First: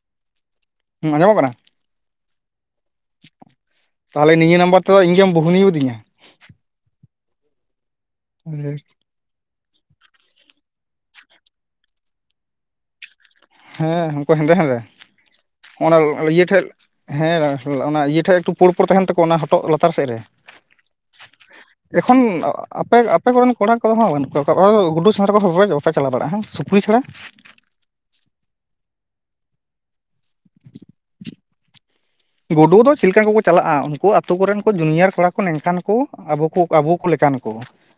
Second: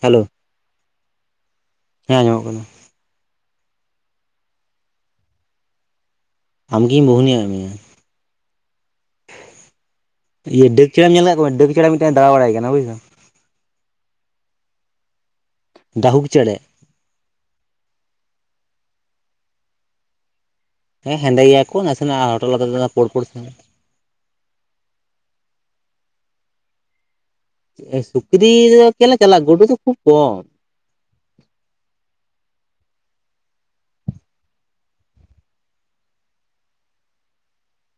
Hello. ᱦᱩᱸ ᱟᱸᱡᱚᱢᱚᱜ ᱠᱟᱱᱟ? ᱦᱮᱸ ᱟᱸᱡᱚᱢᱚᱜ ᱠᱟᱱᱟ᱾ ᱛᱟᱞᱦᱮ ᱱᱤᱭᱟᱹ ᱱᱟᱢᱵᱟᱨ ᱛᱮᱫᱚ ᱤᱧ ᱜᱮᱢ ᱵᱩᱦᱱᱤᱭᱟᱣᱟᱫᱤᱧᱟ? ᱟᱢᱜᱤᱧ ᱵᱩᱦᱱᱤᱭᱟᱜ ᱢᱮᱭᱟ᱾ [inaudible] ᱤᱭᱟᱹ ᱰᱟᱹᱜ ᱪᱮᱬᱮᱢ ᱧᱮᱞ ᱠᱟᱫ ᱠᱚᱣᱟ ᱰᱟᱹᱜ ᱪᱮᱬᱮ ᱢᱤᱫᱴᱮᱱ ᱫᱟᱬᱟ ᱵᱟᱲᱟᱭ ᱠᱟᱱᱟ ᱵᱩᱡᱫᱟᱢ᱾ ᱦᱮᱸ ᱩᱱᱠᱩ ᱦᱮᱸᱫᱮ ᱦᱮᱸᱫᱮ ᱚᱱᱟ ᱰᱟᱹᱦᱩᱠ ᱤᱭᱟᱹ ᱪᱮᱬᱮ ᱴᱷᱮᱡ ᱦᱮᱸ ᱚᱱᱟ ᱤᱭᱟᱹ ᱴᱷᱮᱡ ᱮᱠᱴᱩ ᱯᱳᱲ ᱯᱳᱲ ᱛᱟᱸᱦᱮᱱ ᱛᱟᱠᱚᱣᱟ ᱚᱱᱟ ᱦᱚᱴᱚᱜ ᱞᱟᱛᱟᱨ ᱥᱮᱫ ᱨᱮ? ᱦᱮᱸ ᱦᱮᱸᱫᱮ ᱜᱮᱭᱟ ᱠᱚ ᱮᱠᱷᱚᱱ ᱱᱟᱥᱮᱱᱟᱜ ᱦᱚᱴᱚᱜ ᱞᱟᱛᱟᱨ ᱟᱯᱮ ᱯᱳᱲ ᱯᱳᱲ ᱟᱯᱮ ᱠᱚᱨᱮᱱ ᱥᱟᱺᱦᱤᱡ᱾ ᱠᱚᱲᱟ ᱠᱚᱫᱚ ᱦᱟᱸᱜ ᱵᱟᱹᱱᱩᱜ ᱠᱟᱜ ᱠᱚᱣᱟ ᱜᱩᱰᱩ ᱥᱮᱸᱫᱽᱨᱟ ᱠᱚᱦᱚ ᱵᱟ ᱵᱟᱯᱮ ᱪᱟᱞᱟᱣ ᱵᱟᱲᱟᱜᱼᱟ ᱥᱩᱠᱨᱤ ᱪᱷᱟᱲᱟ ᱥᱩᱠᱨᱤ ᱫᱚ ᱪᱮᱞᱮ ᱪᱟᱞᱟᱜᱼᱟ ᱜᱩᱰᱩ ᱫᱚ ᱠᱷᱩᱵ ᱠᱚᱢ᱾ ᱜᱩᱰᱩ ᱫᱚ ᱪᱮᱫ ᱞᱮᱠᱟᱟᱱ ᱠᱚᱠᱚ ᱪᱟᱞᱟᱜᱼᱟ ᱩᱱᱠᱩ ᱟᱛᱳ ᱠᱚᱨᱮᱱ ᱠᱚ ᱡᱩᱱᱤᱭᱟᱨ ᱠᱚᱲᱟ ᱠᱚ ᱱᱝᱠᱟᱱ ᱠᱚ ᱟᱵᱚ ᱠᱚ ᱟᱵᱩ ᱠᱚ ᱞᱮᱠᱟᱱ ᱠᱚ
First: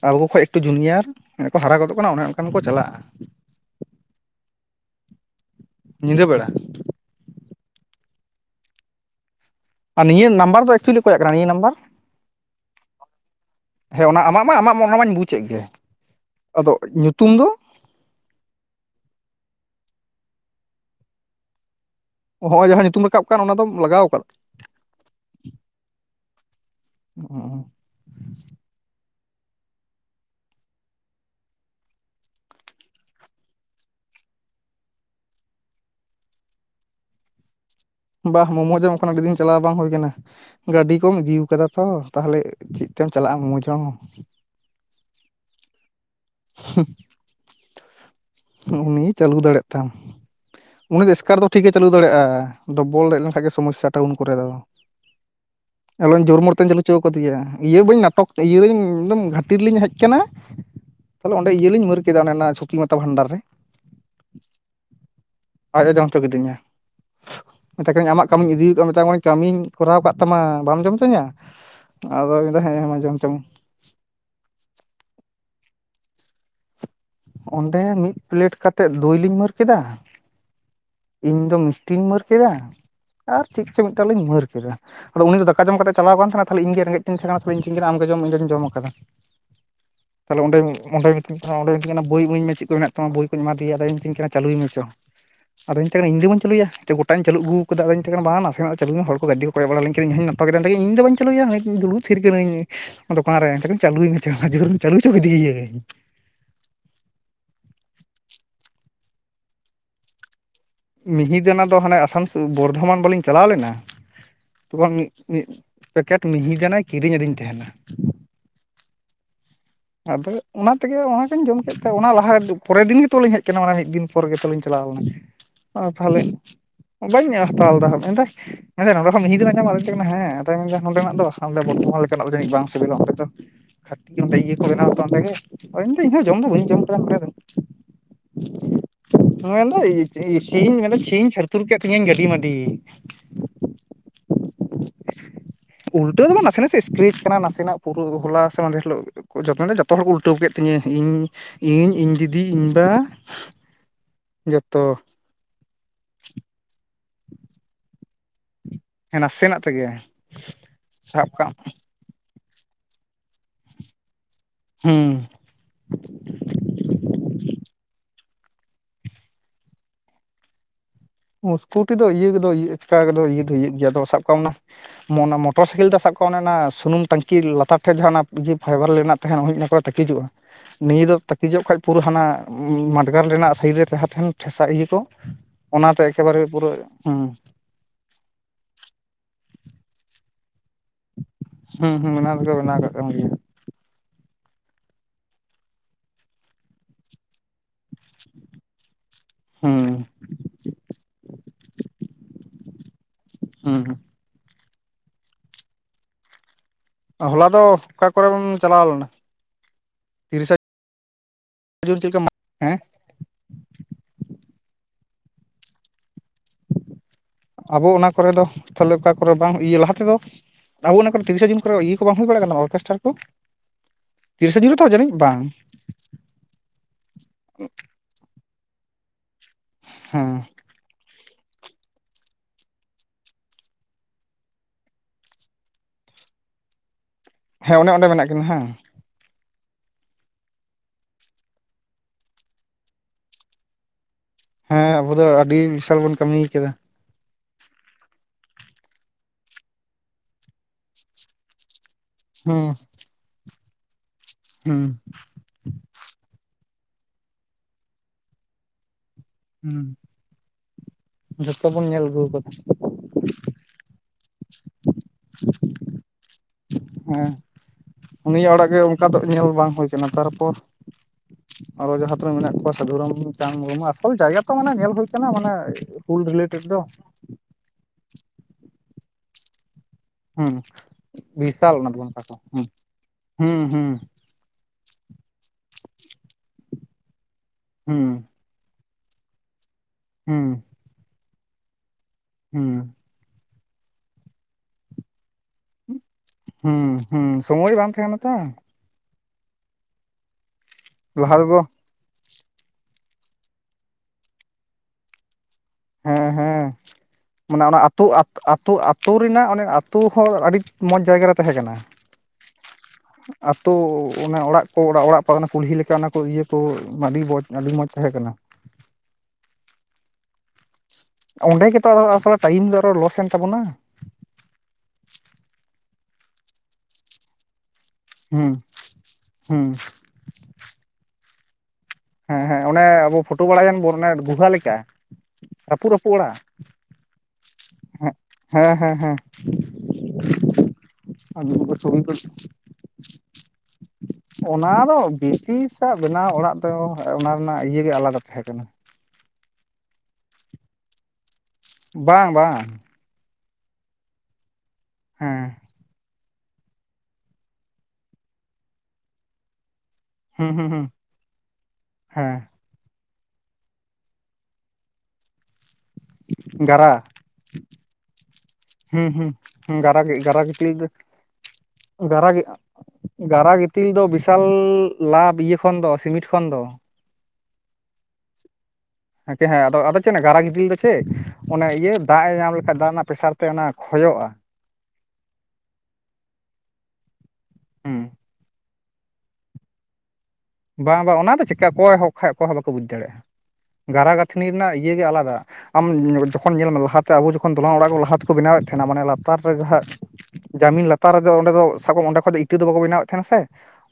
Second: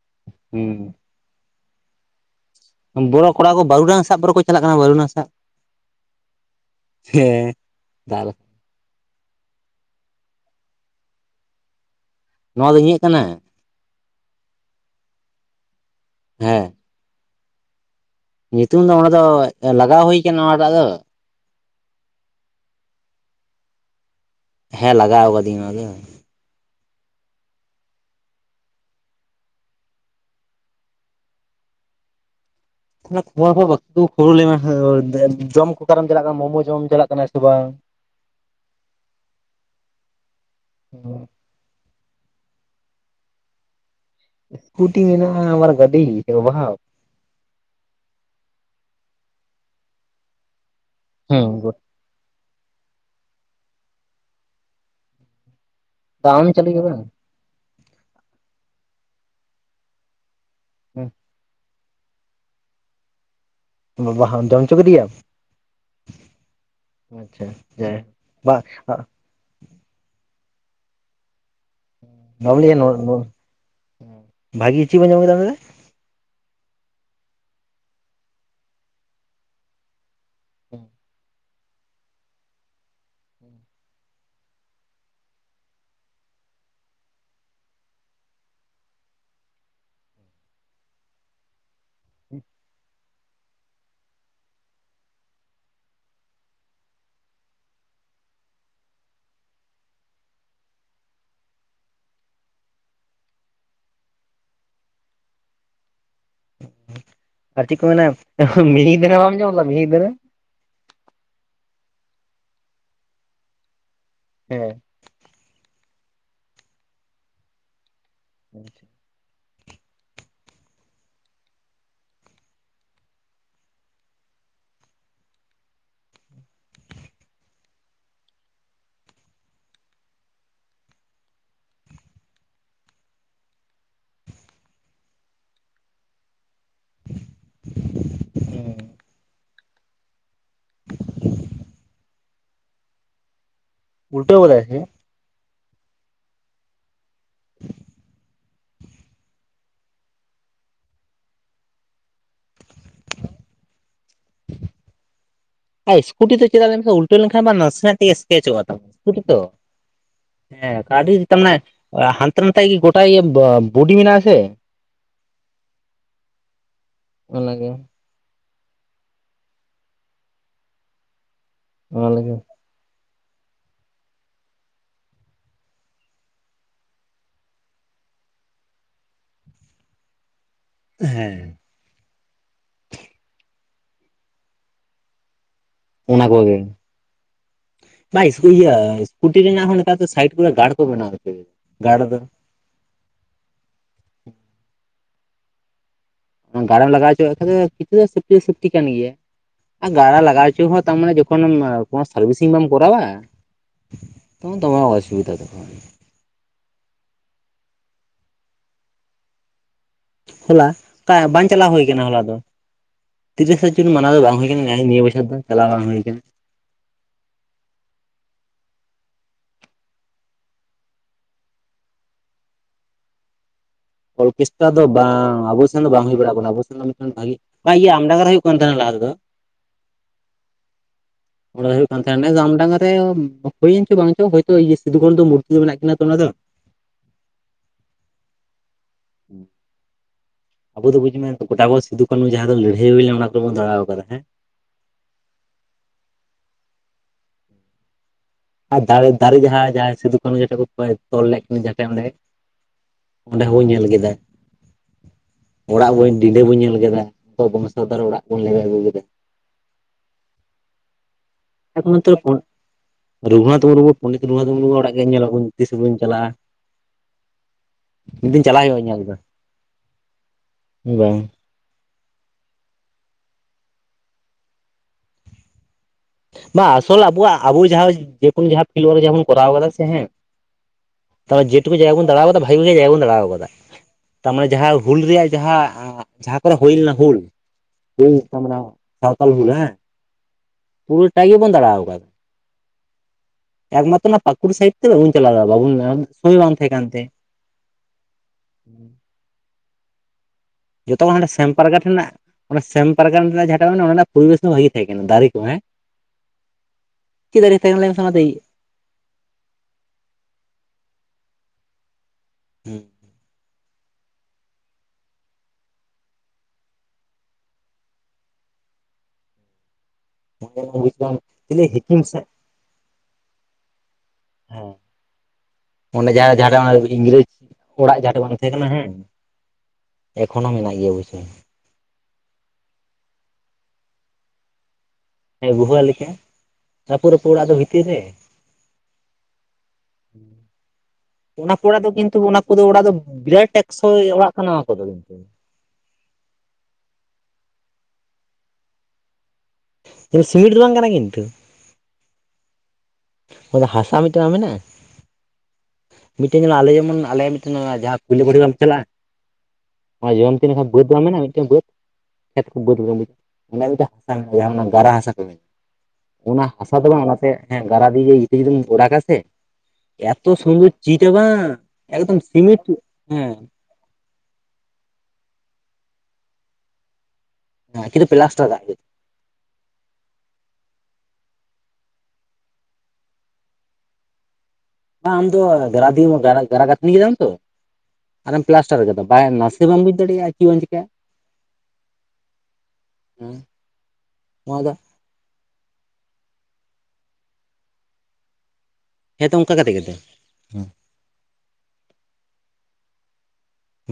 ᱟᱵᱚ ᱠᱷᱚᱡ ᱮᱠᱴᱩ ᱡᱩᱱᱤᱭᱟᱨ ᱱᱮᱜᱼᱮ ᱠᱚ ᱦᱟᱨᱟ ᱜᱚᱫᱚᱜ ᱠᱟᱱᱟ ᱚᱱᱮ ᱚᱱᱠᱟᱱ ᱠᱚ ᱪᱟᱞᱟᱜᱼᱟ᱾ ᱦᱩᱸ ᱵᱚᱲᱚ ᱠᱚᱲᱟ ᱠᱚ ᱵᱟᱹᱨᱩᱰᱟᱝ ᱥᱟᱵ ᱯᱚᱨᱚ ᱠᱚ ᱪᱟᱞᱟᱜ ᱠᱟᱱᱟ ᱵᱟᱹᱨᱩᱰᱟᱝ ᱥᱟᱵ᱾ ᱧᱤᱫᱟᱹ ᱵᱮᱲᱟ? ᱦᱮᱸ ᱫᱟᱞ ᱟᱨ ᱱᱤᱭᱟᱹ ᱱᱟᱢᱵᱟᱨ ᱫᱚ ᱮᱠᱪᱩᱭᱮᱞᱤ ᱚᱠᱚᱭᱟᱜ ᱠᱟᱱᱟ ᱱᱤᱭᱟᱹ ᱱᱟᱢᱵᱟᱨ? ᱱᱚᱣᱟ ᱫᱚ ᱤᱧᱟᱹᱜ ᱠᱟᱱᱟ᱾ ᱦᱮᱸ ᱚᱱᱟ ᱟᱢᱟᱜ ᱢᱟ ᱟᱢᱟᱜ ᱢᱟ ᱚᱱᱟ ᱢᱟᱧ ᱵᱩᱡᱮᱫ ᱜᱮ, ᱦᱮᱸ ᱟᱫᱚ ᱧᱩᱛᱩᱢ ᱫᱚ? ᱧᱩᱛᱩᱢ ᱫᱚ ᱚᱸᱰᱮ ᱫᱚ ᱞᱟᱜᱟᱣ ᱦᱩᱭ ᱠᱟᱱᱟ ᱚᱱᱟᱴᱟᱜ ᱫᱚ᱾ ᱦᱚᱸᱜ-ᱚᱭ ᱡᱟᱦᱟᱸ ᱧᱩᱛᱩᱢ ᱨᱟᱠᱟᱵ ᱠᱟᱱ ᱚᱱᱟ ᱫᱚᱢ ᱞᱟᱜᱟᱣ ᱠᱟᱫᱼᱟ? ᱦᱮᱸ ᱞᱟᱜᱟᱣ ᱟᱠᱟᱫᱤᱧ ᱱᱚᱣᱟᱜᱮ᱾ ᱦᱩᱸ᱾ [unintelligible] ᱵᱟᱠᱤ ᱠᱚ [unintelligible] ᱡᱚᱢ ᱚᱠᱟᱨᱮᱢ ᱪᱟᱞᱟᱜ ᱠᱟᱱᱟ ᱢᱳᱢᱳ ᱡᱚᱢ ᱪᱟᱞᱟᱜ ᱠᱟᱱᱟ ᱥᱮ ᱵᱟᱝ? ᱵᱟᱜ ᱢᱳᱢᱳ ᱡᱚᱢ ᱠᱚ ᱟᱹᱰᱤ ᱫᱤᱱ ᱪᱟᱞᱟᱣ ᱵᱟᱝ ᱦᱩᱭ ᱠᱟᱱᱟ, ᱜᱟᱹᱰᱤ ᱠᱚᱢ ᱤᱫᱤᱠᱟᱫᱟ ᱛᱚ ᱛᱟᱦᱚᱞᱮ ᱪᱮᱫ ᱛᱮᱢ ᱪᱟᱞᱟᱜᱼᱟ ᱢᱳᱢᱳ ᱡᱚᱢ᱾ ᱤᱥᱠᱩᱴᱤ ᱢᱮᱱᱟᱜᱼᱟ, ᱟᱵᱟᱨ ᱜᱟᱹᱰᱤ ᱚᱵᱷᱟᱵᱽ ᱦᱩᱹᱜ ᱩᱱᱤ ᱪᱟᱹᱞᱩ ᱫᱟᱲᱮᱭᱟᱜ ᱛᱟᱢ, ᱩᱱᱤ ᱫᱚ ᱮᱥᱠᱟᱨ ᱫᱚ ᱦᱮᱸ ᱴᱷᱤᱠ ᱜᱮ ᱪᱟᱹᱞᱩ ᱫᱟᱲᱮᱭᱟᱜᱼᱟ ᱰᱚᱵᱚᱞ ᱫᱮᱡ ᱞᱮᱱᱠᱷᱟᱡ ᱜᱮ ᱥᱚᱢᱚᱥᱥᱟ ᱴᱟᱣᱩᱱ ᱠᱚᱨᱮ ᱫᱚ᱾ ᱟᱧᱞᱳᱜ ᱜᱚᱴᱟ ᱡᱳᱨ ᱟᱢ ᱢᱚᱨᱛᱮᱧ ᱪᱟᱹᱞᱩ ᱪᱟᱞ ᱜᱮ ᱦᱚᱪᱚ ᱵᱟᱝ? ᱠᱟᱫᱮᱭᱟ ᱤᱭᱟᱹ ᱵᱟᱹᱧ ᱱᱟᱴᱚᱠ ᱤᱭᱟᱹᱧ ᱮᱠᱫᱚᱢ ᱜᱷᱟᱹᱴᱤ ᱨᱮᱞᱤᱧ ᱦᱮᱡ ᱟᱠᱟᱱᱟ ᱦᱩᱸ ᱛᱟᱦᱚᱞᱮ ᱚᱸᱱᱰᱮ ᱤᱭᱟᱹ ᱞᱤᱧ ᱢᱟᱹᱨ ᱠᱮᱫᱟ ᱚᱱᱟ ᱥᱩᱛᱤ ᱢᱟᱛᱟ ᱵᱷᱟᱱᱰᱟᱨ ᱨᱮ, ᱵᱟᱵᱟᱦ ᱡᱚᱢ ᱦᱚᱪᱚ ᱠᱮᱫᱮᱭᱟᱢ? ᱟᱡ ᱮ ᱡᱚᱢ ᱦᱚᱪᱚ ᱠᱤᱫᱤᱧᱟ, ᱟᱪᱪᱷᱟ ᱢᱮᱛᱟᱭ ᱡᱟᱭᱦᱳᱠ ᱠᱟᱹᱱᱟᱹᱧ ᱟᱢᱟᱜ ᱠᱟᱹᱢᱤᱧ ᱵᱟ ᱤᱫᱤ ᱟᱠᱟᱫ ᱢᱮᱛᱟᱢ ᱠᱟᱱᱟᱧ ᱠᱟᱹᱢᱤᱧ ᱠᱚᱨᱟᱣ ᱠᱟᱜ ᱛᱟᱢᱟ ᱵᱟᱢ ᱡᱚᱢ ᱦᱚᱪᱚᱧᱟ? ᱟᱫᱚᱭ ᱵᱟᱢ ᱢᱮᱱᱫᱟ ᱞᱟᱹᱭ ᱦᱮᱸ ᱱᱚ ᱢᱟ ᱡᱚᱢ ᱱᱩ ᱦᱚᱪᱚ ᱢᱮ ᱵᱷᱟᱜᱤ ᱪᱮᱫ ᱵᱤᱱ ᱡᱚᱢ ᱠᱮᱫᱟ ᱚᱰᱮ? ᱚᱸᱰᱮ ᱢᱤᱫ ᱯᱞᱮᱴ ᱠᱟᱛᱮᱜ ᱫᱳᱭ ᱞᱤᱧ ᱢᱟᱹᱨ ᱠᱮᱫᱟ, ᱦᱩᱸ ᱤᱧ ᱫᱚ ᱢᱤᱥᱴᱤᱧ ᱢᱟᱹᱨ ᱠᱮᱫᱟ ᱟᱨ ᱪᱮᱫ ᱪᱚᱝ ᱢᱤᱫᱴᱟᱝ ᱞᱤᱝ ᱢᱟᱹᱨ ᱠᱮᱫᱟ᱾ ᱟᱫᱚ ᱩᱱᱤ ᱫᱚ ᱫᱟᱠᱟ ᱡᱚᱢ ᱠᱟᱛᱮ ᱪᱟᱞᱟᱣ ᱠᱟᱱ ᱛᱟᱦᱮᱱᱟ ᱛᱟᱦᱚᱞᱮ ᱤᱧ ᱜᱮ ᱨᱮᱜᱮᱡ ᱤᱧ ᱠᱟᱱᱟ ᱛᱚ ᱤᱧ ᱜᱮ ᱢᱮᱛᱟᱧ ᱠᱟᱱᱟ ᱟᱢᱜᱮ ᱡᱚᱢ ᱢᱮ ᱤᱧ ᱫᱩᱧ ᱡᱚᱢ ᱠᱟᱫᱟ᱾ [inaudible] ᱛᱟᱦᱚᱞᱮ ᱚᱸᱱᱰᱮ ᱚᱸᱱᱰᱮ ᱢᱤᱛᱟᱹᱧ ᱠᱟᱱᱟ ᱚᱸᱰᱮ ᱢᱤᱛᱟᱹᱧ ᱤᱧ ᱠᱟᱱᱟ ᱵᱳᱭ ᱤᱢᱟᱧ ᱢᱮ ᱪᱮᱫ ᱠᱚ ᱢᱮᱱᱟᱜ ᱛᱟᱢᱟ ᱵᱳᱭ ᱠᱚᱧ ᱮᱢᱟᱫᱮᱭᱟ ᱟᱫᱚᱭ ᱢᱤᱛᱟᱹ ᱠᱟᱱᱟ ᱪᱟᱹᱞᱩᱭ ᱢᱮ ᱪᱚ᱾ ᱟᱫᱚᱧ ᱢᱮᱛᱟᱭ ᱠᱟᱱᱟ ᱤᱧ ᱫᱚ ᱵᱟᱹᱧ ᱪᱟᱹᱞᱩᱭᱟ ᱜᱚᱴᱟᱧ ᱪᱟᱹᱞ ᱟᱹᱜᱩ ᱟᱠᱟᱫᱟ ᱟᱫᱚ ᱢᱮᱛᱟᱭ ᱠᱟᱱᱟ ᱵᱟᱝ ᱱᱟᱥᱮᱱᱟᱜ ᱪᱟᱹᱞᱩ ᱢᱮ ᱦᱚᱲ ᱠᱚ ᱜᱟᱹᱡᱤ ᱠᱚ ᱠᱚᱭᱚᱜ ᱵᱟᱲᱟ ᱞᱮᱱᱠᱷᱟᱱᱮᱧ ᱱᱟᱯᱟᱭ ᱜᱮ ᱢᱮᱛᱟᱭ ᱠᱟᱱᱟ ᱤᱧᱫᱚ ᱵᱟᱹᱧ ᱪᱟᱹᱞᱩᱭᱟ ᱫᱩᱲᱩᱵ ᱛᱤᱨ ᱠᱟᱹᱱᱟᱹᱧ ᱫᱚᱠᱟᱱ ᱨᱮ ᱮᱱ ᱪᱟᱹᱞᱩᱭ ᱢᱮ ᱚᱱᱟ ᱡᱚᱨᱢᱚᱨ ᱪᱟᱹᱞᱩᱦᱚᱪᱚ ᱠᱮᱫᱮᱭᱟᱹᱧ᱾ ᱟᱨ ᱪᱮᱫ ᱠᱚ ᱢᱮᱱᱟ ᱢᱤᱦᱤᱫᱟᱱᱟ ᱵᱟᱢ ᱡᱚᱢ ᱞᱮᱫᱟ ᱢᱤᱦᱤᱫᱟᱱᱟ᱾ ᱢᱤᱦᱤᱫᱟᱱᱟ ᱫᱚ ᱦᱟᱱᱮ ᱟᱥᱟᱢ ᱵᱚᱨᱫᱷᱚᱢᱟᱱ ᱵᱟᱞᱤᱧ ᱪᱟᱞᱟᱣ ᱞᱮᱱᱟ ᱦᱮᱸ ᱛᱚᱠᱷᱚᱱᱼᱼ ᱯᱮᱠᱮᱴ ᱢᱤᱦᱤᱫᱟᱱᱟ ᱠᱤᱨᱤᱧ ᱟᱹᱫᱤᱧ ᱛᱟᱦᱮᱱᱟ᱾ ᱦᱮᱸ [inaudible] ᱟᱫᱚ ᱚᱱᱟ ᱛᱮᱜᱮ ᱚᱱᱟᱜᱤᱧ ᱡᱚᱢ ᱠᱮᱫ ᱛᱮ ᱚᱱᱟ ᱞᱟᱦᱟ ᱯᱚᱨᱮᱨ ᱫᱤᱱ ᱜᱮᱛᱚᱞᱤᱧ ᱦᱮᱡ ᱠᱟᱱᱟ ᱚᱱᱟ ᱢᱤᱫ ᱫᱤᱱ ᱯᱚᱨ ᱜᱮᱛᱚᱞᱤᱧ ᱪᱟᱞᱟᱣ ᱞᱮᱱᱟ᱾ ᱛᱟᱦᱚᱞᱮ ᱵᱟᱹᱧ ᱦᱟᱛᱟᱣ ᱞᱮᱫᱟ ᱢᱮᱱᱫᱚᱼᱼ ᱢᱮᱱᱫᱟ ᱱᱚᱸᱰᱮ ᱦᱚ ᱢᱤᱦᱤᱫᱟᱱᱟ ᱧᱟᱢᱚᱜ -ᱟ ᱟᱫ ᱢᱮᱛᱟᱭ ᱠᱟᱱᱟ ᱦᱮᱸ ᱱᱚᱰᱮᱱᱟᱜ ᱫᱚ ᱵᱚᱨᱫᱷᱚᱢᱟᱱ ᱞᱮᱠᱟᱱᱟᱜ ᱫᱚ ᱡᱟᱹᱱᱤᱡ ᱵᱟᱝ ᱥᱤᱵᱤᱞᱚᱜ ᱚᱸᱱᱰᱮ ᱫᱚ᱾ ᱠᱷᱟᱴᱤ ᱜᱮᱭᱟ [inaudible] ᱞᱟᱹᱭ ᱫᱟᱧ ᱤᱧ ᱫᱚ ᱤᱧᱦᱚ ᱡᱚᱢ ᱫᱚ ᱵᱟᱹᱧ ᱡᱚᱢ ᱠᱮᱫᱟ ᱚᱸᱰᱮ ᱫᱚ [unintelligible] ᱢᱮᱱᱫᱟ ᱥᱤᱧ ᱢᱮᱱᱫᱟ ᱥᱤᱧ ᱪᱷᱟᱹᱨᱛᱩᱨ ᱠᱮᱫ ᱛᱤᱧᱟᱹᱧ ᱜᱟᱹᱰᱤ ᱢᱟᱹᱰᱤ᱾ ᱩᱞᱴᱟᱹ ᱠᱮᱫᱟᱭ ᱥᱮ? ᱩᱞᱴᱟᱹ ᱫᱚ ᱵᱟᱝ ᱱᱟᱥᱮ ᱱᱟᱥᱮ ᱥᱠᱨᱤᱯ ᱠᱟᱱᱟ ᱱᱟᱥᱮᱱᱟᱜ ᱯᱩᱨᱟᱹ ᱦᱚᱞᱟ ᱥᱮ ᱢᱟᱫᱷᱮᱨ ᱦᱤᱞᱳᱜᱼᱼ ᱡᱚᱛᱚᱱ ᱡᱚᱛᱚ ᱦᱚᱲ ᱠᱚ ᱩᱞᱴᱟᱹᱣ ᱠᱮᱫ ᱛᱤᱧᱟᱹ ᱤᱧ ᱤᱧ ᱫᱤᱫᱤ ᱤᱧ ᱵᱟ ᱡᱷᱚᱛᱚ᱾ ᱟᱨ ᱤᱥᱠᱩᱴᱤ ᱫᱚ ᱪᱮᱫᱟᱜ ᱥᱮ ᱩᱞᱴᱟᱹ ᱞᱮᱱᱠᱷᱟᱱ ᱱᱟᱥᱮᱱᱟᱜ ᱛᱮᱜᱮ ᱥᱠᱮᱡᱚᱜᱼᱟ ᱟᱫᱚ᱾ ᱤᱥᱠᱩᱴᱤ ᱛᱚ ᱱᱟᱥᱮᱱᱟᱜ ᱛᱮᱜᱮ ᱦᱮᱸ ᱜᱟᱹᱰᱤ ᱥᱟᱵ ᱛᱟᱨ ᱠᱟᱜ ᱢᱟᱱᱮᱼᱼ ᱦᱟᱱᱛᱮ ᱱᱟᱛᱮ ᱜᱳᱴᱟ ᱤᱭᱟᱹ ᱵᱩᱰᱤ ᱢᱮᱱᱟᱜ ᱟᱥᱮ ᱦᱩᱸ ᱻ ᱚᱱᱟᱜᱮ᱾ ᱥᱠᱩᱴᱤ ᱫᱚ ᱚᱱᱟ ᱤᱭᱟᱹ ᱞᱟᱹᱜᱤᱫ ᱠᱚᱫᱚ ᱤᱭᱟᱹ ᱪᱤᱠᱟ ᱠᱚᱫᱚ ᱤᱭᱟᱹ ᱫᱚ ᱤᱭᱟᱹ ᱜᱮᱭᱟ ᱟᱫᱚ ᱥᱟᱵ ᱠᱟᱜ ᱢᱮ ᱚᱱᱟᱼᱼ ᱢᱚᱱᱟ ᱢᱚᱴᱚᱨ ᱥᱟᱭᱠᱮᱞ ᱛᱮ ᱥᱟᱵ ᱠᱚᱟᱜ ᱚᱱ ᱚᱱᱟ ᱥᱩᱱᱩᱢ ᱴᱟᱝᱠᱤ ᱞᱟᱛᱟᱨ ᱴᱷᱮᱱ ᱡᱟᱦᱟᱸ ᱚᱱᱟ ᱡᱮ ᱯᱷᱟᱸᱭᱵᱟᱨ ᱨᱮᱱᱟᱜ ᱛᱟᱦᱮᱱ ᱩᱱᱤ ᱚᱱᱟ ᱠᱚᱨᱮ ᱛᱟᱠᱤᱡᱚᱜᱼᱟ᱾ [unintelligible] ᱱᱤᱭᱟᱹ ᱫᱚ ᱦᱮᱸ ᱛᱟᱹᱠᱤᱡᱚᱜ ᱠᱷᱟᱡ ᱯᱩᱨᱟᱹ ᱦᱟᱱᱟ ᱢᱟᱰᱜᱟᱨ ᱨᱮᱱᱟᱜ ᱥᱟᱭᱤᱰ ᱨᱮ ᱛᱟᱦᱮᱸ ᱛᱟᱦᱮᱱ ᱴᱷᱮᱥᱟ ᱤᱭᱟᱹ ᱠᱚ ᱚᱱᱟᱛᱮ ᱮᱠᱮᱵᱟᱨᱮ ᱯᱩᱨᱟᱹ ᱦᱩᱸᱼᱼ ᱵᱟᱭ ᱤᱭᱟᱹ ᱤᱥᱠᱩᱴᱤ ᱨᱮᱱᱟᱜ ᱦᱚᱸ ᱱᱮᱛᱟᱨ ᱫᱚ ᱥᱟᱭᱤᱰ ᱠᱚᱨᱮ ᱜᱟᱲ ᱠᱚ ᱵᱮᱱᱟᱣ ᱟᱨᱠᱤ᱾ ᱦᱩᱸ ᱦᱩᱸ ᱚᱱᱟ ᱫᱚᱠᱚ ᱵᱮᱱᱟᱣ ᱠᱟᱱ ᱜᱤᱭᱟ᱾ ᱚᱱᱟ ᱜᱟᱲᱮᱢ ᱞᱟᱜᱟᱣ ᱪᱩᱣᱟᱜ [unintelligible] ᱠᱤᱪᱷᱩ ᱫᱚ ᱥᱮᱯᱴᱤ ᱥᱮᱯᱴᱤ ᱠᱟᱱ ᱜᱮᱭᱟ᱾ ᱟᱨ ᱦᱩᱸ ᱜᱟᱲᱟ ᱞᱟᱜᱟᱣ ᱪᱩ ᱦᱚᱸ ᱛᱟᱢᱟᱱᱮ ᱡᱚᱠᱷᱚᱱ ᱮᱢ ᱥᱟᱨᱵᱷᱤᱥᱤᱝ ᱵᱟᱢ ᱠᱚᱨᱟᱣᱟ᱾ ᱦᱩᱸ ᱦᱩᱸ ᱫᱚᱢᱮ ᱚᱥᱩᱵᱤᱫᱟ ᱫᱚᱠᱷᱚᱡ᱾ ᱦᱚᱞᱟ ᱫᱚ ᱚᱠᱟ ᱠᱚᱨᱮᱢ ᱪᱟᱞᱟᱣ ᱞᱮᱱᱟ? ᱛᱤᱨᱤᱥᱟ ᱦᱚᱞᱟ ᱠᱟ ᱵᱟᱝ ᱪᱟᱞᱟ ᱦᱳᱭ ᱡᱩᱱ ᱠᱟᱱᱟ ᱪᱮᱫ ᱞᱮᱠᱟ ᱦᱚᱞᱟ ᱫᱚ᱾ ᱦᱮᱸ ᱛᱤᱨᱤᱥᱮ ᱡᱩᱱ ᱢᱟᱱᱟᱣ ᱫᱚ ᱵᱟᱝ ᱦᱩᱭ ᱠᱟᱱᱟ ᱱᱮᱭ ᱱᱤᱭᱟᱹ ᱵᱚᱪᱷᱚᱨ ᱫᱚ ᱪᱟᱞᱟᱣ ᱵᱟᱝ ᱦᱩᱭ ᱠᱟᱱᱟ ᱟᱵᱚ ᱚᱱᱟ ᱠᱚᱨᱮ ᱫᱚ ᱛᱷᱟᱞᱮ ᱚᱠᱟ ᱠᱚᱨᱮ ᱵᱟᱝ ᱤᱭᱟᱹ ᱞᱟᱦᱟ ᱛᱮᱫᱚᱼᱼ ᱟᱵᱚ ᱚᱱᱟ ᱠᱚᱨᱮ ᱛᱤᱨᱤᱥᱟ ᱡᱩᱱ ᱠᱚᱨᱮ ᱤᱭᱟᱹ ᱠᱚ ᱵᱟᱝ ᱦᱩᱭ ᱵᱟᱲᱟᱜ ᱠᱟᱱᱟ ᱚᱨᱠᱮᱥᱴᱟᱨ ᱠᱚ? ᱛᱤᱨᱤᱥᱟ ᱚᱨᱠᱮᱥᱴᱨᱟ ᱡᱩᱱ ᱫᱚ ᱨᱮᱛᱚ ᱡᱟᱹᱱᱤᱡ ᱵᱟᱝ ᱟᱵᱚᱥᱼᱼ ᱥᱮᱱ ᱫᱚ ᱵᱟᱝ ᱦᱩᱭ ᱵᱟᱲᱟᱜ ᱠᱟᱱᱟ ᱟᱵᱚ ᱥᱮᱱ ᱫᱚ ᱵᱷᱟᱜᱤ ᱤᱭᱟᱹ ᱟᱢᱰᱟᱝᱜᱟ ᱨᱮ ᱦᱩᱭᱩᱜ ᱠᱟᱱ ᱛᱟᱦᱮᱱᱟ ᱞᱟᱦᱟ ᱛᱮ ᱫᱚ᱾ ᱦᱩᱸ ᱚᱸᱰᱮ ᱦᱩᱭᱩᱜ ᱠᱟᱱ ᱛᱟᱦᱮᱸᱱᱟ ᱱᱮᱥ ᱫᱚ ᱟᱢᱰᱟᱸᱜᱟ ᱨᱮ ᱦᱩᱭᱮᱱ ᱪᱚ ᱵᱟᱝ ᱪᱚ ᱦᱳᱭᱛᱳ ᱤᱭᱟᱹ ᱥᱤᱫᱩ ᱠᱟᱱᱩ ᱢᱩᱨᱛᱤ ᱫᱚ ᱢᱮᱱᱟᱜ ᱠᱤᱱᱟ ᱛᱚ ᱚᱸᱰᱮ ᱫᱚ᱾ ᱦᱮᱸ ᱚᱱᱮ ᱚᱸᱰᱮ ᱢᱮᱱᱟᱜ ᱠᱤᱱᱟ ᱦᱮ᱾ [unintelligible] ᱟᱵᱚ ᱫᱚ ᱵᱩᱡᱽ ᱢᱮ ᱜᱚᱴᱟ ᱵᱚ ᱥᱤᱫᱩ ᱠᱟᱹᱱᱩ ᱡᱟᱦᱟᱸ ᱫᱚ ᱞᱟᱹᱲᱦᱟᱹᱭ ᱦᱩᱭᱱᱮ ᱚᱱᱟ ᱠᱚᱨᱮᱵᱚᱱ ᱫᱟᱲᱟ ᱠᱟᱫᱟ ᱦᱮᱸ ᱦᱮᱸ ᱟᱵᱚ ᱫᱚ ᱟᱹᱰᱤ ᱵᱤᱥᱟᱞ ᱵᱚᱱ ᱠᱟᱹᱢᱤ ᱠᱟᱫᱟ᱾ ᱟᱨ ᱫᱟᱨᱮ ᱫᱟᱨᱮ ᱡᱟᱦᱟᱸᱭ ᱥᱤᱫᱩ ᱠᱟᱹᱱᱩ ᱡᱮᱴᱩᱠᱩ ᱠᱚ ᱛᱚᱞ ᱞᱮᱫ ᱠᱤᱱᱟ ᱡᱟᱦᱟᱸᱴᱮᱱ ᱚᱸᱰᱮ᱾ ᱦᱩᱸ ᱚᱸᱰᱮ ᱦᱚ ᱵᱚᱱ ᱧᱮᱞ ᱠᱮᱫᱟ᱾ ᱦᱩᱸ᱾ ᱚᱲᱟᱜ ᱵᱟᱹᱧ ᱰᱤᱸᱰᱟᱹ ᱵᱟᱹᱧ ᱧᱮᱞ ᱠᱮᱫᱟ᱾ ᱚᱠᱚᱭ ᱵᱚᱝᱥᱚᱫᱷᱚᱨ ᱚᱲᱟᱜ ᱠᱚ ᱞᱟᱹᱭᱟ ᱡᱮ [unintelligible] ᱦᱩᱸ ᱡᱚᱛᱚ ᱵᱚᱱ ᱮᱠᱷᱚᱱᱳ ᱧᱮᱞ ᱟᱹᱜᱩ ᱛᱟᱨᱯᱚᱨ, ᱠᱟᱫᱟ ᱨᱚᱜᱷᱩᱱᱟᱛᱷ ᱢᱩᱨᱢᱩ ᱯᱚᱱᱰᱤᱛ ᱨᱚᱜᱷᱩᱱᱟᱛᱷ ᱢᱩᱨᱢᱩᱣᱟᱜ ᱚᱲᱟᱜ ᱜᱮ ᱧᱮᱞᱚᱜ ᱵᱚᱱ ᱛᱤᱥ ᱵᱚᱱ ᱪᱟᱞᱟᱜ-ᱟ? ᱦᱮᱸ ᱩᱱᱤᱭᱟᱜ ᱚᱲᱟᱜ ᱜᱮ ᱚᱝᱠᱟ ᱫᱚ ᱧᱮᱞ ᱵᱟᱝ ᱦᱩᱭ ᱠᱟᱱᱟ ᱛᱟᱨᱯᱚᱨ ᱵᱟᱝ ᱟᱨᱚ ᱡᱟᱦᱟᱸ ᱛᱤᱱᱟᱹᱜ ᱢᱮᱱᱟᱜ ᱠᱚᱣᱟ ᱥᱟᱹᱫᱷᱩ ᱨᱟᱢᱪᱟᱸᱫᱽ ᱢᱩᱨᱢᱩ ᱟᱥᱚᱞ ᱡᱟᱭᱜᱟ ᱛᱮ ᱢᱟᱱᱮ ᱧᱮᱞ ᱦᱩᱭ ᱠᱟᱱᱟ ᱢᱟᱱᱮ ᱦᱩᱞ ᱨᱤᱞᱮᱴᱮᱰ ᱵᱟ ᱫᱚ ᱟᱥᱚᱞ ᱟᱵᱚᱣᱟᱜ ᱟᱵᱚ ᱡᱟᱦᱟᱸ ᱡᱮᱠᱳᱱᱳ ᱡᱟᱦᱟᱸ ᱯᱷᱤᱞᱣᱟᱹᱨ ᱡᱟᱦᱟᱸ ᱵᱚᱱ ᱠᱚᱨᱟᱣ ᱠᱟᱫᱟ ᱥᱮ ᱦᱮᱸ᱾ ᱦᱩᱸ ᱛᱚ, ᱵᱤᱥᱟᱞ ᱡᱮᱴᱩᱠᱩ ᱚᱱᱟ ᱡᱟᱭᱜᱟ ᱫᱚ ᱵᱚᱱ ᱚᱱᱠᱟ ᱫᱟᱬᱟᱣ ᱠᱚ ᱠᱟᱫᱟ ᱵᱷᱟᱜᱤ ᱦᱩᱸ ᱜᱮ ᱡᱟᱭᱜᱟ ᱵᱚᱱ ᱫᱟᱬᱟᱣ ᱠᱟᱫᱟ᱾ ᱦᱩᱸ ᱦᱩᱸ ᱛᱟᱨᱢᱟᱱᱮ ᱡᱟᱦᱟᱸ ᱦᱩᱞ ᱨᱮᱭᱟᱜ ᱡᱟᱦᱟᱸ ᱡᱟᱦᱟᱸ ᱠᱚᱨᱮ ᱦᱩᱭ ᱞᱮᱱᱟ ᱦᱩᱞ, ᱦᱩ ᱦᱩᱸ ᱪᱮᱫ ᱠᱚ ᱢᱮᱱᱟ ᱥᱟᱶᱛᱟᱞ ᱦᱩᱞ ᱦᱮᱸ ᱦᱩᱸ ᱯᱩᱨᱟᱹᱴᱟ ᱜᱮᱵᱚᱱ ᱫᱟᱬᱟᱣ ᱠᱟᱫᱟ᱾ ᱦᱩᱸ᱾ ᱮᱠᱢᱟᱛᱨᱚ ᱚᱱᱟ ᱯᱟᱠᱩᱲ ᱥᱟᱭᱤᱰ ᱛᱮ ᱵᱟᱵᱩᱱ ᱪᱟᱞᱟᱣ ᱵᱟᱵᱩᱱ ᱥᱚᱢᱚᱭ ᱵᱟᱝ ᱛᱟᱦᱮᱸ ᱦᱩᱸ ᱠᱟᱱᱛᱮ᱾ ᱦᱩᱸ, ᱥᱚᱢᱚᱭ ᱜᱮ ᱵᱟᱝ ᱛᱟᱦᱮᱸᱠᱟᱱᱟ᱾ ᱦᱮᱸ ᱡᱚᱛᱚ ᱠᱷᱚᱱ ᱦᱟᱸᱰᱮ ᱞᱟᱦᱟ ᱥᱮᱢ ᱛᱮᱫᱚ ᱯᱟᱨᱜᱟᱱᱟ ᱴᱷᱮᱱᱟᱜ ᱚᱱᱟ ᱥᱮᱢ ᱯᱟᱨᱜᱟᱱᱟ ᱴᱷᱮᱱᱟᱜ ᱡᱟᱦᱟᱸᱴᱟᱜ ᱢᱮᱱᱟᱜ-ᱟ ᱚᱱᱟ ᱨᱮᱱᱟᱜ ᱯᱚᱨᱤᱵᱮᱥ ᱦᱚᱸ ᱵᱷᱟᱜᱤ ᱛᱟᱦᱮᱸ ᱠᱟᱱᱟ ᱫᱟᱨᱮ ᱠᱚ ᱦᱮᱸ᱾ ᱦᱮᱸ ᱦᱮᱸ ᱪᱮᱜ ᱫᱟᱨᱮ ᱛᱟᱦᱮᱸ ᱠᱟᱱᱟ ᱞᱟᱹᱭ ᱢᱮ ᱥᱮ ᱚᱱᱟ ᱫᱟᱹᱭ ᱛᱚ, ᱟᱹᱛᱳ ᱨᱮᱱᱟᱜ ᱚᱱᱮ ᱟᱹᱛᱳ ᱦᱚᱸ ᱟᱹᱰᱤ ᱢᱚᱡᱽ ᱡᱟᱭᱜᱟᱨᱮ ᱛᱟᱦᱮᱸ ᱠᱟᱱᱟ ᱟᱫ ᱛᱚ, ᱚᱱᱟ ᱚᱲᱟᱜ ᱠᱚ ᱚᱲᱟᱜ ᱚᱲᱟᱜ ᱯᱟᱨᱜᱟᱱᱟ ᱠᱩᱞᱦᱤ ᱞᱮᱠᱟ ᱚᱱᱟ ᱠᱚ ᱤᱭᱟᱹ ᱠᱚ ᱟᱹᱰᱤ ᱢᱚᱡᱽ ᱟᱹᱰᱤ ᱢᱚᱸᱡᱽ ᱛᱟᱦᱮᱸ ᱠᱟᱱᱟ᱾ [unintelligible] ᱵᱩᱡ ᱫᱟᱢ ᱚᱸᱰᱮ ᱜᱮᱛᱚ ᱟᱨ ᱟᱥᱚᱞᱮ ᱴᱟᱭᱤᱢ ᱫᱚ ᱟᱨᱚ ᱞᱚᱥᱮᱱ ᱛᱟᱵᱚᱱᱟ᱾ ᱦᱩᱸ, ᱚᱱᱮ ᱡᱟᱦᱟᱸ ᱡᱟᱦᱟᱸᱴᱟᱜ ᱤᱝᱨᱮᱹᱡᱽ ᱚᱲᱟᱜ ᱡᱟᱦᱟᱸᱴᱷᱮᱱ ᱵᱟᱝ ᱛᱟᱦᱮᱸ ᱦᱩᱸ ᱠᱟᱱᱟ ᱦᱮᱸ ᱦᱩᱸ ᱮᱠᱷᱚᱱᱚ ᱢᱮᱱᱟᱜ ᱜᱮᱭᱟ ᱵᱩᱡᱷᱟᱹᱣ᱾ ᱦᱮᱸ ᱦᱮᱸ ᱚᱱᱮ ᱟᱵᱚ ᱯᱷᱳᱴᱳ ᱵᱟᱲᱟᱭᱮᱱ ᱵᱚᱱ ᱚᱱᱮ ᱜᱩᱦᱟ ᱞᱮᱠᱟ᱾ ᱦᱮᱸ ᱜᱩᱦᱟᱹ ᱨᱟᱹᱯᱩᱫ ᱞᱮᱠᱟ ᱨᱟᱹᱯᱩᱫ ᱚᱲᱟᱜ ᱨᱟᱹᱯᱩᱫ ᱨᱟᱹᱯᱩᱫ ᱚᱲᱟᱜ ᱫᱚ ᱵᱷᱤᱛᱤᱨ ᱨᱮ᱾ [inaudible] ᱦᱮᱸ ᱦᱮᱸ ᱦᱮᱸ ᱦᱮᱸ ᱚᱱᱟ ᱠᱚ ᱚᱲᱟᱜ ᱫᱚ ᱪᱷᱚᱵᱤ ᱠᱤᱱᱛᱩ ᱚᱱᱟ ᱠᱚᱫᱚ ᱚᱲᱟᱜ ᱫᱚ ᱵᱤᱨᱟᱴ ᱮᱠᱥᱚᱭ ᱚᱲᱟᱜ ᱠᱟᱱᱟ ᱚᱱᱟ ᱠᱚᱫᱚ ᱠᱤᱱᱛᱩ᱾ ᱛᱤᱥᱟᱜ ᱵᱮᱱᱟᱣ ᱚᱲᱟᱜ ᱫᱚ ᱚᱱᱟ ᱨᱮᱱᱟᱜ ᱤᱭᱟᱹ ᱜᱮ ᱟᱞᱟᱫᱟ ᱛᱟᱦᱮᱸ ᱠᱟᱱᱟ᱾ ᱥᱤᱢᱮᱱᱴ ᱫᱚ ᱵᱟᱝ ᱠᱟᱱᱟ ᱠᱤᱱᱛᱩ᱾ ᱵᱟᱝ ᱵᱟᱝ᱾ ᱚᱱᱟᱫᱚ ᱦᱟᱥᱟ ᱢᱤᱫᱴᱮᱱ ᱵᱟᱝ ᱢᱮᱱᱟᱜ-ᱟ᱾ ᱦᱮᱸ᱾ ᱢᱤᱫᱴᱮᱱ ᱟᱞᱮ ᱡᱮᱢᱚᱱ ᱟᱞᱮ ᱢᱤᱫᱴᱮᱱ ᱡᱟᱦᱟᱸ ᱯᱳᱭᱞᱳ ᱵᱷᱟᱹᱴᱤ ᱵᱟᱢ ᱪᱟᱞᱟᱜ-ᱟ? ᱡᱚᱡᱚᱢ ᱛᱤ ᱦᱩᱸ ᱱᱟᱠᱷᱟ ᱦᱩᱸ ᱦᱩᱸ ᱵᱟᱹᱫᱽ ᱵᱟᱝ ᱢᱮᱱᱟᱜ-ᱟ ᱢᱤᱫᱴᱮᱱ ᱵᱟᱹᱫᱽ ᱦᱮᱸ ᱠᱷᱮᱛ? ᱵᱟᱹᱛ [unintelligible] ᱢᱤᱫᱴᱟᱝ ᱦᱟ ᱢᱮᱱᱟᱜ-ᱟ ᱡᱟᱦᱟᱸ ᱚᱱᱟ ᱜᱟᱨᱟ ᱦᱟᱥᱟ ᱠᱚ ᱢᱮᱱᱟᱜ-ᱟ᱾ ᱚᱱᱟ ᱦᱟᱥᱟ ᱫᱚ ᱜᱟᱨᱟ ᱵᱟᱝ ᱚᱱᱟᱛᱮ ᱦᱮᱸ᱾ ᱜᱟᱨᱟ ᱫᱤᱭᱮ ᱡᱩᱫᱤᱢ ᱚᱲᱟᱜᱟ ᱦᱩᱸ ᱥᱮ ᱦᱩᱸ ᱜᱟᱨᱟ ᱮᱛᱚ ᱜᱟᱨᱟ ᱥᱩᱱᱫᱚᱨ ᱜᱤᱛᱤᱞ ᱪᱤᱴᱟ ᱵᱟᱝᱻ ᱮᱠᱫᱚᱢ ᱜᱟᱨᱟ ᱥᱤᱢᱤᱴ ᱦᱮᱸ᱾ ᱜᱟᱨᱟ ᱜᱤᱛᱤᱞ ᱫᱚ ᱵᱤᱥᱟᱞ ᱞᱟᱵᱷ ᱤᱭᱟᱹ ᱠᱷᱚᱱ ᱫᱚ ᱥᱤᱢᱤᱴ ᱠᱷᱚᱱ ᱫᱚ᱾ ᱦᱮᱸ ᱠᱤᱱᱛᱩ ᱯᱞᱟᱥᱴᱟᱨ ᱠᱟᱜ ᱛᱮ᱾ ᱦᱮᱸ, ᱟᱫᱚ, ᱟᱫᱚ ᱪᱮᱫ ᱜᱟᱨᱟ ᱜᱤᱛᱤᱞ ᱫᱚ ᱪᱮᱫ ᱚᱱᱮ ᱤᱭᱟᱹ ᱫᱟᱜ-ᱮ ᱧᱟᱢ ᱞᱮᱠᱟᱱᱡ ᱫᱟᱜ ᱨᱮᱱᱟᱜ ᱯᱮᱥᱟᱨ ᱛᱮ ᱚᱱᱟ ᱠᱷᱚᱡᱚᱜ-ᱟ᱾ ᱵᱟᱝ ᱟᱢ ᱫᱚ ᱜᱟᱨᱟ ᱫᱤᱭᱮᱢ ᱜᱟᱨᱟ ᱜᱟᱛᱷᱱᱤ ᱠᱮᱫᱟᱢ ᱛᱚ? ᱦᱩᱸ ᱟᱨᱮᱢ ᱯᱞᱟᱥᱴᱟᱨ ᱠᱟᱫᱟ ᱵᱟᱝ, ᱱᱟᱥᱮ ᱦᱚᱸ ᱵᱟᱢ ᱵᱩᱡᱽ ᱫᱟᱲᱮᱭᱟᱜ-ᱟ ᱪᱮᱫ ᱮᱢ ᱵᱟᱝ ᱵᱟᱝ ᱚᱱᱟ ᱫᱚ ᱪᱮᱠᱟ ᱚᱠᱚᱭᱟᱜ ᱦᱚᱸ ᱠᱷᱟᱡ ᱚᱠᱚᱭ ᱦᱚᱸ ᱵᱟᱠᱚ ᱵᱩᱡᱽ ᱫᱟᱲᱮᱭᱟᱜ-ᱟ᱾ ᱜᱟᱨᱟ ᱜᱟᱹᱛᱷᱱᱤ ᱱᱚᱣᱟ ᱫᱚ ᱨᱮᱱᱟᱜ ᱤᱭᱟᱹ ᱜᱮ ᱟᱞᱟᱫᱟ᱾ ᱟᱢ ᱡᱚᱠᱷᱚᱱ ᱧᱮᱞ ᱢᱮ ᱞᱟᱦᱟᱛᱮ ᱟᱵᱚ ᱡᱚᱠᱷᱚᱱ ᱫᱚᱞᱟᱱ ᱚᱲᱟᱜ ᱠᱚ ᱞᱟᱦᱟᱛᱮ᱾ ᱠᱚ ᱵᱮᱱᱟᱣᱮᱫ ᱛᱟᱸᱦᱮᱱᱟ ᱢᱟᱱᱮ ᱦᱮᱸᱛᱚ ᱞᱟᱛᱟᱨ ᱚᱱᱠᱟ ᱨᱮ ᱠᱟᱛᱮ ᱡᱟᱦᱟᱸ ᱜᱮᱛᱚ ᱡᱟᱢᱤᱱ ᱞᱟᱛ ᱞᱟᱛᱟᱨ ᱨᱮᱫᱚ ᱚᱸᱰᱮ ᱫᱚ ᱥᱟᱵ ᱠᱟᱜ ᱢᱮ ᱚᱸᱰᱮ ᱠᱷᱚᱠ ᱫᱚ ᱤᱴᱟᱹ ᱫᱚ ᱵᱟᱠᱚ ᱵᱮᱱᱟᱣᱮᱫ ᱛᱟᱸᱦᱮᱱᱟ ᱥᱮ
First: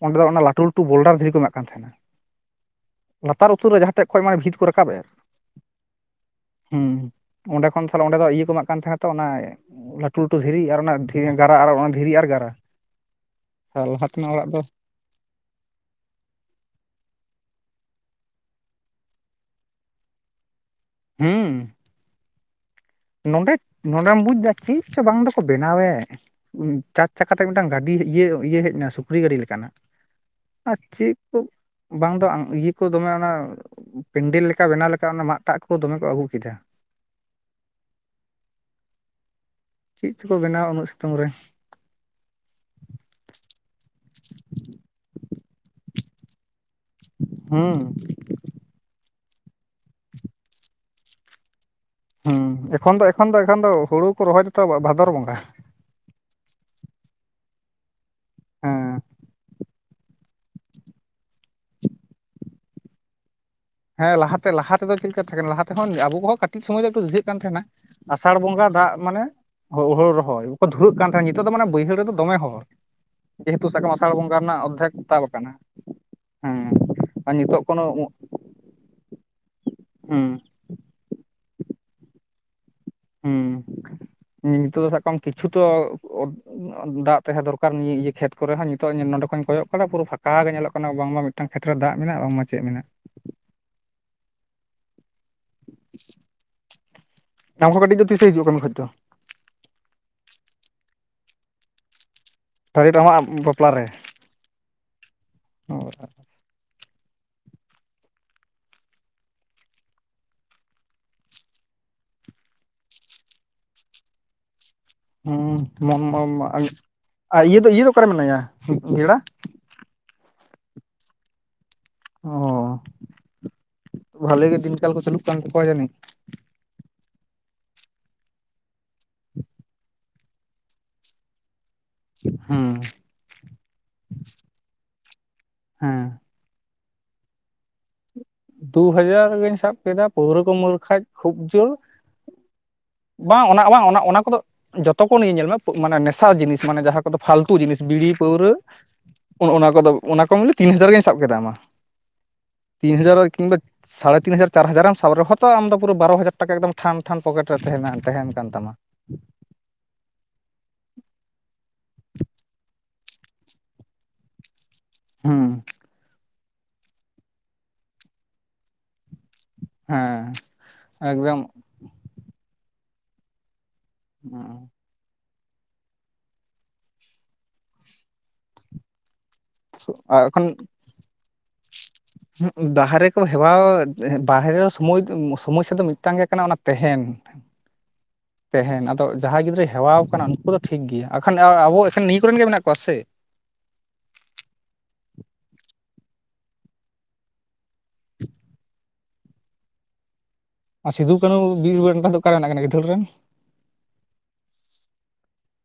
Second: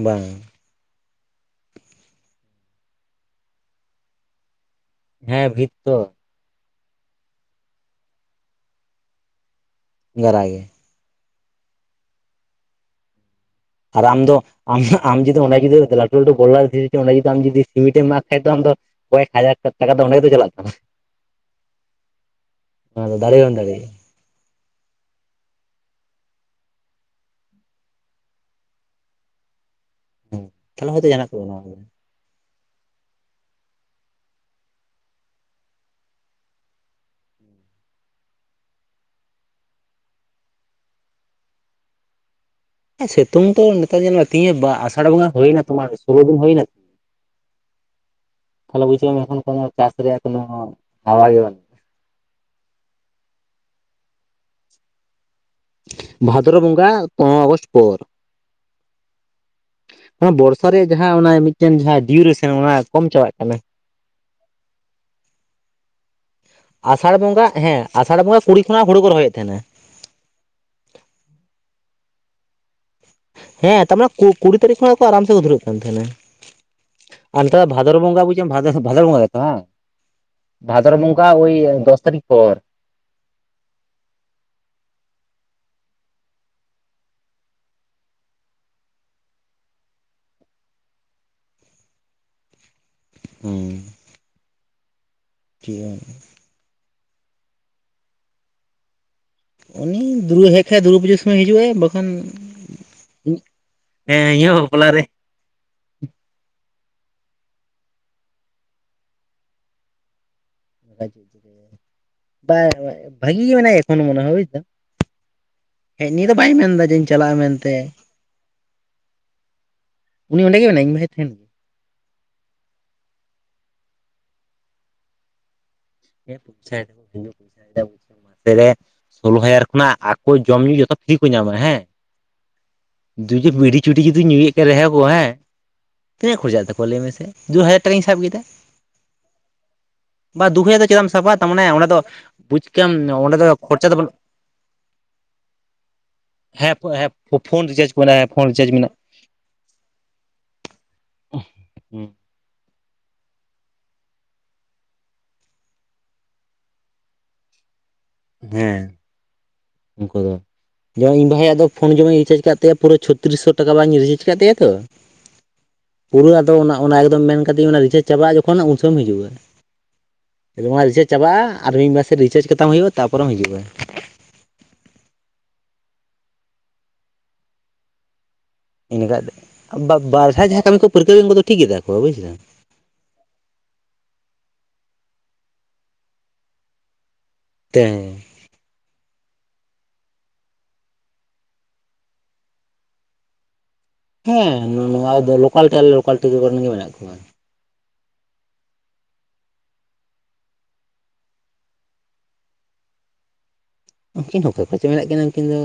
ᱚᱸᱰᱮ ᱵᱟᱝ ᱫᱚ ᱚᱱᱟ ᱞᱟᱴᱩ ᱞᱟᱴᱩ ᱵᱚᱞᱞᱰᱟᱨ ᱫᱷᱤᱨᱤ ᱠᱚ ᱢᱮᱱᱟᱜ ᱠᱟᱱ ᱛᱟᱦᱮᱱᱟ ᱞᱟᱛᱟᱨ ᱩᱛᱩᱨ ᱨᱮ ᱡᱟᱦᱟᱸᱴᱷᱮᱡ ᱠᱷᱚᱱ ᱢᱟᱱᱮ ᱵᱷᱤᱛ ᱠᱚ ᱨᱟᱠᱟᱵ ᱮᱜ ᱾ ᱦᱮᱸ ᱵᱷᱤᱛ ᱛᱚ ᱦᱮᱸ ᱚᱸᱰᱮ ᱠᱷᱚᱱ ᱛᱟᱦᱞᱮ ᱚᱸᱰᱮ ᱫᱚ ᱤᱭᱟᱹ ᱠᱚ ᱮᱢᱟᱜ ᱠᱟᱱ ᱛᱟᱦᱮᱱᱟ ᱛᱚ ᱚᱱᱟ ᱞᱟᱹᱴᱩ ᱞᱟᱹᱴᱩ ᱜᱟᱨᱟ ᱜᱮ ᱫᱷᱤᱨᱤ ᱟᱨ ᱚᱱᱟᱼᱼ ᱜᱟᱨᱟ ᱟᱨ ᱚᱱᱟ ᱫᱷᱤᱨᱤ ᱟᱨ ᱜᱟᱨᱟ ᱟᱨ ᱞᱟᱦᱟ ᱟᱢ ᱛᱮᱱᱟᱜ ᱫᱚ ᱚᱲᱟᱜ ᱟᱢᱟᱜ ᱟᱢ ᱡᱫᱤ ᱚᱱᱟ ᱡᱫᱤ ᱞᱴᱩ ᱞᱟᱹᱴᱩ ᱜᱚᱞᱟᱨ ᱚᱱᱟ ᱡᱫᱤᱢ ᱡᱫᱤ ᱥᱤᱢᱴ ᱮᱢ ᱢᱟᱟᱜ ᱠᱷᱟᱭ ᱛᱚ ᱟᱢ ᱫᱚᱼᱼ ᱠᱚᱭᱮᱠ ᱦᱟᱡᱟᱨ ᱴᱟᱠᱟ ᱫᱚ ᱚᱸᱰᱮ ᱜᱮ ᱫᱚ ᱪᱟᱞᱟᱜ ᱛᱟᱢᱟ? ᱦᱮᱸ ᱚᱱᱟ ᱫᱚ ᱫᱟᱲᱮ ᱱᱚᱰᱮ ᱦᱚᱸᱢ ᱫᱟᱲᱮᱭᱟᱜᱼᱟ ᱱᱚᱰᱮᱢ ᱵᱩᱡᱽ ᱮᱫᱟ ᱪᱮᱫ ᱪ ᱵᱟᱝ ᱫᱚᱠᱚ ᱵᱮᱱᱟᱣᱮᱫ᱾ ᱪᱟᱨ ᱪᱟᱠᱟ ᱠᱟᱛᱮᱜ ᱢᱤᱫᱴᱟᱝ ᱜᱟᱹᱰᱤ ᱤᱭᱟᱹ ᱦᱮᱡ ᱮᱱᱟ ᱥᱩᱠᱨᱤ ᱜᱟᱹᱰᱤ ᱞᱮᱠᱟᱱᱟᱜ᱾ ᱦᱮᱸ ᱛᱟᱦᱚᱞᱮ ᱟᱪᱪᱷ ᱦᱚᱭᱛᱳ ᱡᱟᱦᱟᱱᱟᱜ ᱠᱚ ᱵᱮᱱᱟᱣ ᱜᱮᱭᱟ᱾ ᱵᱟᱝ ᱫᱚ ᱤᱭᱟᱹ ᱠᱚ ᱫᱚᱢᱮ ᱚᱱᱟ ᱯᱮᱱᱰᱮᱞ ᱞᱮᱠᱟ ᱵᱮᱱᱟᱣ ᱞᱮᱠᱟ ᱚᱱᱟ ᱢᱟᱟᱜ ᱫᱟᱜ ᱠᱚ ᱫᱚᱢᱮ ᱠᱚ ᱟᱹᱜᱩ ᱠᱮᱫᱟ᱾ ᱪᱮᱫ ᱪᱠᱚ ᱵᱮᱱᱟᱣᱟ? ᱩᱱᱟᱹᱜ ᱥᱤᱛᱩᱝ ᱨᱮ ᱥᱤᱛᱩᱝ ᱛᱚ ᱱᱮᱛᱟᱨ ᱧᱮᱞᱚᱜᱼᱟ ᱛᱤᱦᱧ ᱟᱥᱟᱲ ᱵᱚᱸᱜᱟ ᱦᱩᱭᱱᱟ ᱛᱳᱢᱟᱨ ᱥᱩᱨᱳ ᱫᱤᱱ ᱦᱩᱭᱱᱟ ᱦᱩᱸᱢ ᱛᱷᱟᱦᱮ ᱵᱩᱡ ᱮᱚᱱ ᱠᱳ ᱪᱟᱥ ᱨᱮᱭᱟᱜ ᱠᱱᱳ ᱦᱣᱟ ᱜᱮᱭᱟ᱾ ᱦᱮᱸ ᱮᱠᱷᱚᱱ ᱫᱚ ᱮᱠᱷᱚᱱ ᱫᱚ ᱮᱠᱷᱚᱱ ᱫᱚ ᱦᱩᱲᱩ ᱠᱚ ᱨᱚᱦᱚᱭ ᱛᱛᱚ ᱵᱷᱟᱫᱚᱨ ᱵᱚᱸᱜᱟ᱾ ᱵᱷᱟᱫᱨ ᱵᱚᱸᱜᱟ ᱯᱚᱱᱨᱚᱭ ᱟᱜᱚᱥᱴ ᱯᱚᱨ, ᱦᱮᱸ᱾ ᱚᱱᱟ ᱵᱚᱨᱥᱟ ᱨᱮᱭᱟᱜ ᱡᱟᱦᱟᱸ ᱚᱱᱟ ᱢᱤᱫᱴᱮᱱ ᱡᱟᱦᱟᱸ ᱰᱤᱭᱩᱨᱮᱥᱚᱱ ᱚᱱᱟ ᱠᱚᱢ ᱪᱟᱵᱟᱜ ᱠᱟᱱᱟ᱾ ᱦᱮᱸ ᱞᱟᱦᱟᱛᱮ ᱞᱟᱦᱟᱮᱫᱚ ᱪᱮᱫᱮᱠᱟ ᱛᱟᱦᱮᱸ ᱠᱟᱱᱟ ᱞᱟᱦᱟ ᱛᱮᱦᱚᱸ ᱟᱵᱚ ᱠᱚᱦ ᱠᱟᱹᱴᱤᱡ ᱥᱚᱢᱚᱭ ᱫᱚ ᱟᱥᱟᱲ ᱮᱴᱩᱷᱟᱹᱜ ᱠᱟᱱ ᱵᱚᱸᱜᱟ ᱛᱟᱦᱮᱱᱟ᱾ ᱦᱮᱸ ᱟᱥᱟᱲ ᱠᱩᱲᱤ ᱵᱚᱸᱜᱟ ᱠᱷᱚᱱᱟᱜ ᱫᱟᱜ ᱦᱩᱲᱩ ᱠᱚ ᱢᱟᱱᱮ? ᱨᱚᱦᱚᱭᱮᱫ ᱛᱟᱦᱮᱱᱟ ᱦᱚ ᱦᱩᱲ ᱨᱚᱦᱚᱭ ᱵᱟᱠᱚ ᱫᱷᱩᱲᱟᱹᱜ ᱠᱟᱱ ᱛᱟᱦᱮᱸᱫ ᱱᱤᱛᱚᱜ ᱫᱚ ᱢᱟᱱᱮ ᱵᱟᱹᱭᱦᱟᱹᱲ ᱨᱮᱫᱚ ᱫᱚᱢᱮ ᱦᱚᱲ᱾ ᱡᱮᱦᱮᱛᱩ ᱦᱮᱸ ᱥᱟᱠᱟᱢ ᱛᱟᱨᱢᱟᱱᱮ ᱟᱥᱟᱲ ᱵᱚᱸᱜᱟ ᱠᱩᱲᱤ ᱨᱮᱱᱟᱜ ᱛᱟᱹᱨᱤᱠᱷ ᱚᱨᱫᱷᱮᱠ ᱠᱷᱚᱱᱟᱜ ᱠᱚ ᱛᱟᱵ ᱟᱨᱟᱢ ᱥᱮ ᱠᱚ ᱟᱠᱟᱱᱟ ᱫᱷᱲᱟᱹᱜ ᱠᱟᱱ ᱛᱟᱦᱮᱱᱟ ᱦᱮᱸ ᱟᱨ ᱱᱤᱛᱟᱨ ᱱᱤᱛᱚᱜ ᱫᱚ ᱵᱷᱟᱫᱚᱨ ᱠᱳᱱᱳ ᱵᱚᱸᱜᱟ ᱵᱩᱡ ᱵᱷᱟᱫᱚᱨ ᱵᱚᱸᱜᱟ ᱜᱮ ᱵᱟᱝ? ᱦᱮᱸ ᱵᱷᱟᱫᱚᱨ ᱵᱚᱸᱜᱟᱠᱟ ᱳᱭ ᱫᱚᱥ ᱛᱟᱨᱤᱠᱷ ᱯᱚᱨ ᱦᱩᱸ ᱱᱤᱛᱚᱜᱜ ᱫᱚ ᱥᱟᱵ ᱠᱟᱜ ᱢᱮ ᱠᱤᱪᱷᱩ ᱛᱚᱼᱼ ᱫᱟᱜ ᱛᱟᱦᱮᱸ ᱫᱚᱨᱠᱟᱨ ᱱᱤᱭᱟᱹᱤᱭᱟᱹ ᱠᱷᱮᱛ ᱠᱚᱨᱮ ᱦᱚᱸᱚᱸ ᱱᱤᱛᱚᱜ ᱱᱚᱸᱰᱮ ᱠᱷᱚᱱᱧ ᱠᱚᱭᱚᱜ ᱠᱟᱫᱟ ᱯᱩᱨᱟᱹ ᱯᱷᱟᱸᱠᱟ ᱜᱮ ᱧᱮᱞᱚᱜ ᱠᱟᱱᱟ ᱵᱟᱝᱢᱟ, ᱢᱤᱫᱴᱟᱝ ᱠᱷᱮᱛᱨᱮ ᱨᱮ ᱫᱟᱜ ᱢᱮᱱᱟᱜᱼᱟ ᱵᱟᱝᱢᱟᱪᱮᱫ ᱢᱮᱱᱟᱜᱼᱟ᱾ ᱦᱩᱸ ᱴ [unintelligible] ᱟᱢ ᱠᱟᱹᱴᱤᱡ ᱫᱚ ᱛᱤᱥᱮ ᱦᱤᱡᱩᱜ ᱟ ᱠᱟ. ᱢᱤ ᱠᱷᱟᱡ ᱫᱚ? ᱩᱱᱤ ᱫᱩᱨᱩᱭᱟᱹ ᱦᱮᱡ ᱠᱷᱟᱡ ᱫᱩᱨᱜᱟᱹ ᱯᱩᱡᱟᱹ ᱥᱚᱢᱚᱭᱮ ᱦᱤᱡᱩᱜᱼᱟ ᱵᱟᱠᱷᱟᱱ ᱛᱟᱨᱮᱴ ᱟᱢᱟᱜ ᱵᱟᱯᱞᱟ ᱼᱼ ᱦᱮᱸ ᱤᱟ. ᱜ ᱵᱟᱯᱞᱟᱨ ᱨᱮ᱾ ᱦᱚ [unintelligible] ᱵᱷᱟᱜᱤ ᱜᱮ ᱢᱮᱱᱟᱭᱟ ᱮᱠᱷᱚᱱ ᱢᱚᱱᱮ ᱦᱚᱸ ᱵᱩᱡᱫᱟ? ᱦᱮᱸ ᱡᱮᱧ ᱪᱟᱞᱟᱜᱼᱟ ᱟᱨ ᱤᱭᱟᱹ ᱫᱚ ᱢᱮᱱᱛᱮ ᱤᱭᱟᱹ ᱫᱚ ᱚᱠᱟᱨᱮ ᱢᱮᱱᱟᱭᱟ ᱵᱮᱲᱟ? ᱩᱱᱤ ᱚᱸᱰᱮ ᱜᱮ ᱢᱮᱱᱟ ᱤᱧ ᱵᱷᱟᱭ ᱴᱷᱮᱱ ᱚ ᱵᱷᱟᱞᱤ ᱜᱮ ᱫᱤᱱᱠᱟᱞ ᱠᱚ ᱪᱟᱞᱩᱜ ᱠᱟᱱ ᱛᱟᱠᱚᱣᱟ ᱡᱟᱱᱤᱡ? ᱦ ᱯᱩᱪ [unintelligible] [inaudible] ᱥᱳᱞᱞᱳ ᱦᱟᱡᱟᱨ ᱠᱷᱚᱱᱟᱜ ᱟᱠᱚ ᱡᱚᱢ ᱧᱩ ᱡᱚᱛᱚ ᱯᱷᱨᱤ ᱠᱚ ᱧᱟᱢᱟ ᱦᱮᱸ ᱦᱮᱸ ᱫᱩᱡᱮ ᱵᱷᱤᱲᱷᱤ ᱪᱩᱴᱤ ᱡᱩᱫᱤ ᱧᱩᱭᱮᱫ ᱠᱟᱱ ᱨᱮᱦᱚᱸ ᱜ ᱦᱮᱸ ᱦᱮᱸ ᱛᱤᱱᱟᱹᱜ ᱠᱷᱚᱨᱪᱟᱜ ᱛᱟᱠᱚᱣᱟ ᱞᱟᱹᱭ ᱢᱮ ᱥᱮ ᱫᱩ ᱦᱟᱡᱟᱨ ᱴᱟᱠᱟᱧ ᱥᱟᱵ ᱠᱮᱫᱟ᱾ ᱫᱩ ᱦᱟᱡᱟᱨ ᱜᱤᱧ ᱥᱟᱵ ᱠᱮᱫᱟ ᱯᱟᱹᱣᱨᱟᱹ ᱵᱟ ᱠᱚ ᱫᱩ ᱢᱟᱹᱨ ᱦᱟᱡᱟᱨ ᱫᱚ ᱪᱮᱫᱟᱜ ᱠᱷᱟᱡ? ᱮᱢ ᱠᱷᱩᱵ ᱥᱟᱵᱟ ᱛᱟᱨᱢᱟᱱᱮ ᱡᱳᱨ ᱚᱸᱰᱮ ᱫᱚ ᱵᱩᱡᱽ ᱠᱮᱟᱢ ᱚᱸᱰᱮ ᱵᱟᱝ ᱫᱚ ᱚᱱᱟ ᱵᱟᱝ ᱠᱷᱚᱨᱪᱟ ᱫᱚ ᱵᱟᱹᱱᱩᱜ ᱚᱱᱟ ᱠᱚᱫᱚ ᱡᱚᱛᱚ ᱠᱚ ᱧᱮ ᱧᱮᱞ ᱢᱮ, ᱢᱟᱱᱮ ᱱᱮᱥᱟ ᱡᱤᱱᱤᱥ ᱦᱮᱸ ᱢᱟᱱᱮ ᱡᱟᱦᱟᱸ ᱦᱮᱸ ᱠᱚᱫᱚ ᱯᱷᱟᱞᱛᱩ ᱯᱷᱳᱱ ᱡᱤᱱᱤᱥ ᱨᱤᱪᱟᱨᱡᱽ ᱠᱚ ᱵᱤᱲᱤ ᱢᱮᱱᱟᱜᱼᱟ ᱯᱷᱳᱱ ᱯᱟᱹᱣᱨᱟᱹ ᱨᱤᱪᱟᱨᱡᱽ ᱢᱮᱱᱟᱜᱼᱟ ᱚᱱᱟ ᱠᱚᱫᱚ ᱚᱱᱟ ᱠᱚ ᱢᱮᱱᱮ ᱛᱤᱱ ᱦᱟᱡᱟᱨ ᱜᱤᱧ ᱥᱟᱵ ᱠᱮᱫᱟ ᱢᱟ ᱛᱤᱱ ᱦᱟᱡᱟᱨ᱾ ᱠᱤᱝᱵᱟ ᱥᱟᱲᱮ ᱛᱤᱱ ᱦᱟᱡᱟᱨ ᱪᱟᱨ ᱦᱟᱡᱟᱨᱮᱢ ᱥᱟᱵ ᱨᱮᱦᱚᱸ ᱛᱚ ᱟᱢ ᱫᱚ ᱯᱩᱨᱟᱹ ᱵᱟᱨᱚ ᱦᱟᱡᱟᱨ ᱴᱟᱠᱟᱠᱫᱚᱢ ᱴᱷᱟᱱᱼᱼ ᱴᱷᱟᱱ ᱯᱚᱠᱮᱴ ᱨᱮ ᱛᱟᱦᱮᱱ ᱠᱟᱱ ᱛᱟᱢᱟ᱾ ᱦᱮᱸ ᱩᱱᱠᱩ ᱫᱚ ᱡᱮ ᱤᱧ ᱵᱷᱟᱭᱟᱜ ᱫᱚ ᱯᱷᱳᱱ ᱡᱮᱢᱚᱱ ᱤᱧ ᱨᱤᱪᱟᱨᱡᱽ ᱠᱟᱜ ᱛᱟᱭᱟ ᱯᱩᱨᱟᱹ ᱪᱷᱚᱛᱨᱤᱥ ᱥᱚ ᱴᱟᱠᱟ ᱨᱮᱭᱟᱜ ᱤᱧ ᱨᱤᱪᱟᱨᱡᱽ ᱠᱟᱫ ᱛᱟᱭᱟ ᱛᱚ ᱦᱩᱸ ᱯᱩᱨᱟᱹ ᱟᱫᱚ ᱚᱱᱟ ᱮᱠᱫᱚᱢ ᱢᱮᱱ ᱠᱟᱫᱮᱭᱟᱹᱧ ᱚᱱᱟ ᱨᱤᱪᱟᱨᱡ ᱪᱟᱵᱟᱜ ᱡᱚᱠᱷᱚᱱ ᱩᱱ ᱥᱚᱢᱚᱭ ᱦᱤᱡᱩᱜ-ᱟ᱾ ᱦᱮᱸ ᱚᱱᱟ ᱨᱤᱪᱟᱨᱡᱽ ᱮᱠᱫᱚᱢ ᱪᱟᱵᱟᱜ-ᱟ ᱟᱨ ᱢᱤᱫ ᱢᱟᱥᱮ ᱨᱤᱪᱟᱨᱡᱽ ᱠᱟᱛᱟᱢ ᱦᱩᱭᱩᱜ-ᱟ ᱛᱟᱨᱯᱚᱨᱮᱢ ᱦᱤᱡᱩᱜ-ᱟ᱾ ᱚ ᱤᱱᱟᱹᱠᱟᱱᱡ [unintelligible] ᱵᱟᱨᱦᱮ ᱮᱠᱷᱚᱱ ᱡᱟᱦᱟᱸᱭ ᱠᱟᱹᱢᱤ ᱠᱚ ᱯᱟᱹᱨᱠᱟᱹᱣ ᱮᱱ ᱫᱚ ᱩᱱᱠᱩ ᱫᱚ ᱴᱷᱤᱠ ᱜᱮ ᱛᱟᱠᱚᱣᱟ ᱵᱩᱡᱫᱟᱢ ᱵᱟᱨᱮ ᱠᱚ ᱦᱮᱣᱟ ᱵᱟᱨᱦᱮ ᱨᱮ ᱥᱚᱢᱚᱭ ᱥᱚᱢᱚᱥᱟ ᱫᱚ ᱢᱤᱫᱴᱟᱝ ᱜᱮ ᱠᱟᱱᱟ ᱚᱱᱟ ᱛᱟᱦᱮᱱ [inaudible] ᱛᱮᱦᱮ ᱛᱟᱦᱮᱱ ᱟᱫᱚ ᱡᱟᱦᱟᱸᱭ ᱜᱤᱫᱽᱨᱟᱹᱭ ᱦᱮᱣᱟ ᱠᱟᱱᱟ ᱩᱱᱠᱩ ᱫᱚ ᱴᱷᱤᱠ ᱜᱮᱭᱟ ᱮᱠᱷᱟᱱ ᱟᱵᱚ ᱮᱠᱷᱮᱱ ᱱᱤᱭᱟᱹ ᱠᱚᱨᱮᱱ ᱜᱮ ᱢᱮᱱᱟᱜ ᱠᱚᱣᱟ ᱥᱮ ᱦᱮᱸ ᱱᱚᱣᱟ ᱫᱚ ᱞᱳᱠᱟᱞᱴᱤ ᱟᱞᱮ ᱞᱳᱠᱟᱞᱴᱤ ᱠᱚᱨᱮᱱ ᱜᱮ ᱢᱮᱱᱟᱜ ᱠᱚᱣᱟ ᱟᱨ ᱥᱤᱫᱩ ᱠᱟᱹᱱᱩ ᱵᱤᱨ ᱫᱚ ᱚᱠᱟᱨ ᱢᱮᱱᱟᱜᱱᱟ ᱜᱟᱹᱤᱫᱷᱟᱹ [unintelligible] ᱨᱮᱱ ᱩᱱᱠᱤᱱ ᱫᱚ ᱚᱠᱟᱭ ᱠᱚ ᱪᱚ ᱢᱮᱱᱟᱜ ᱠᱤᱱᱟ ᱩᱱᱠᱤᱱ ᱫᱚ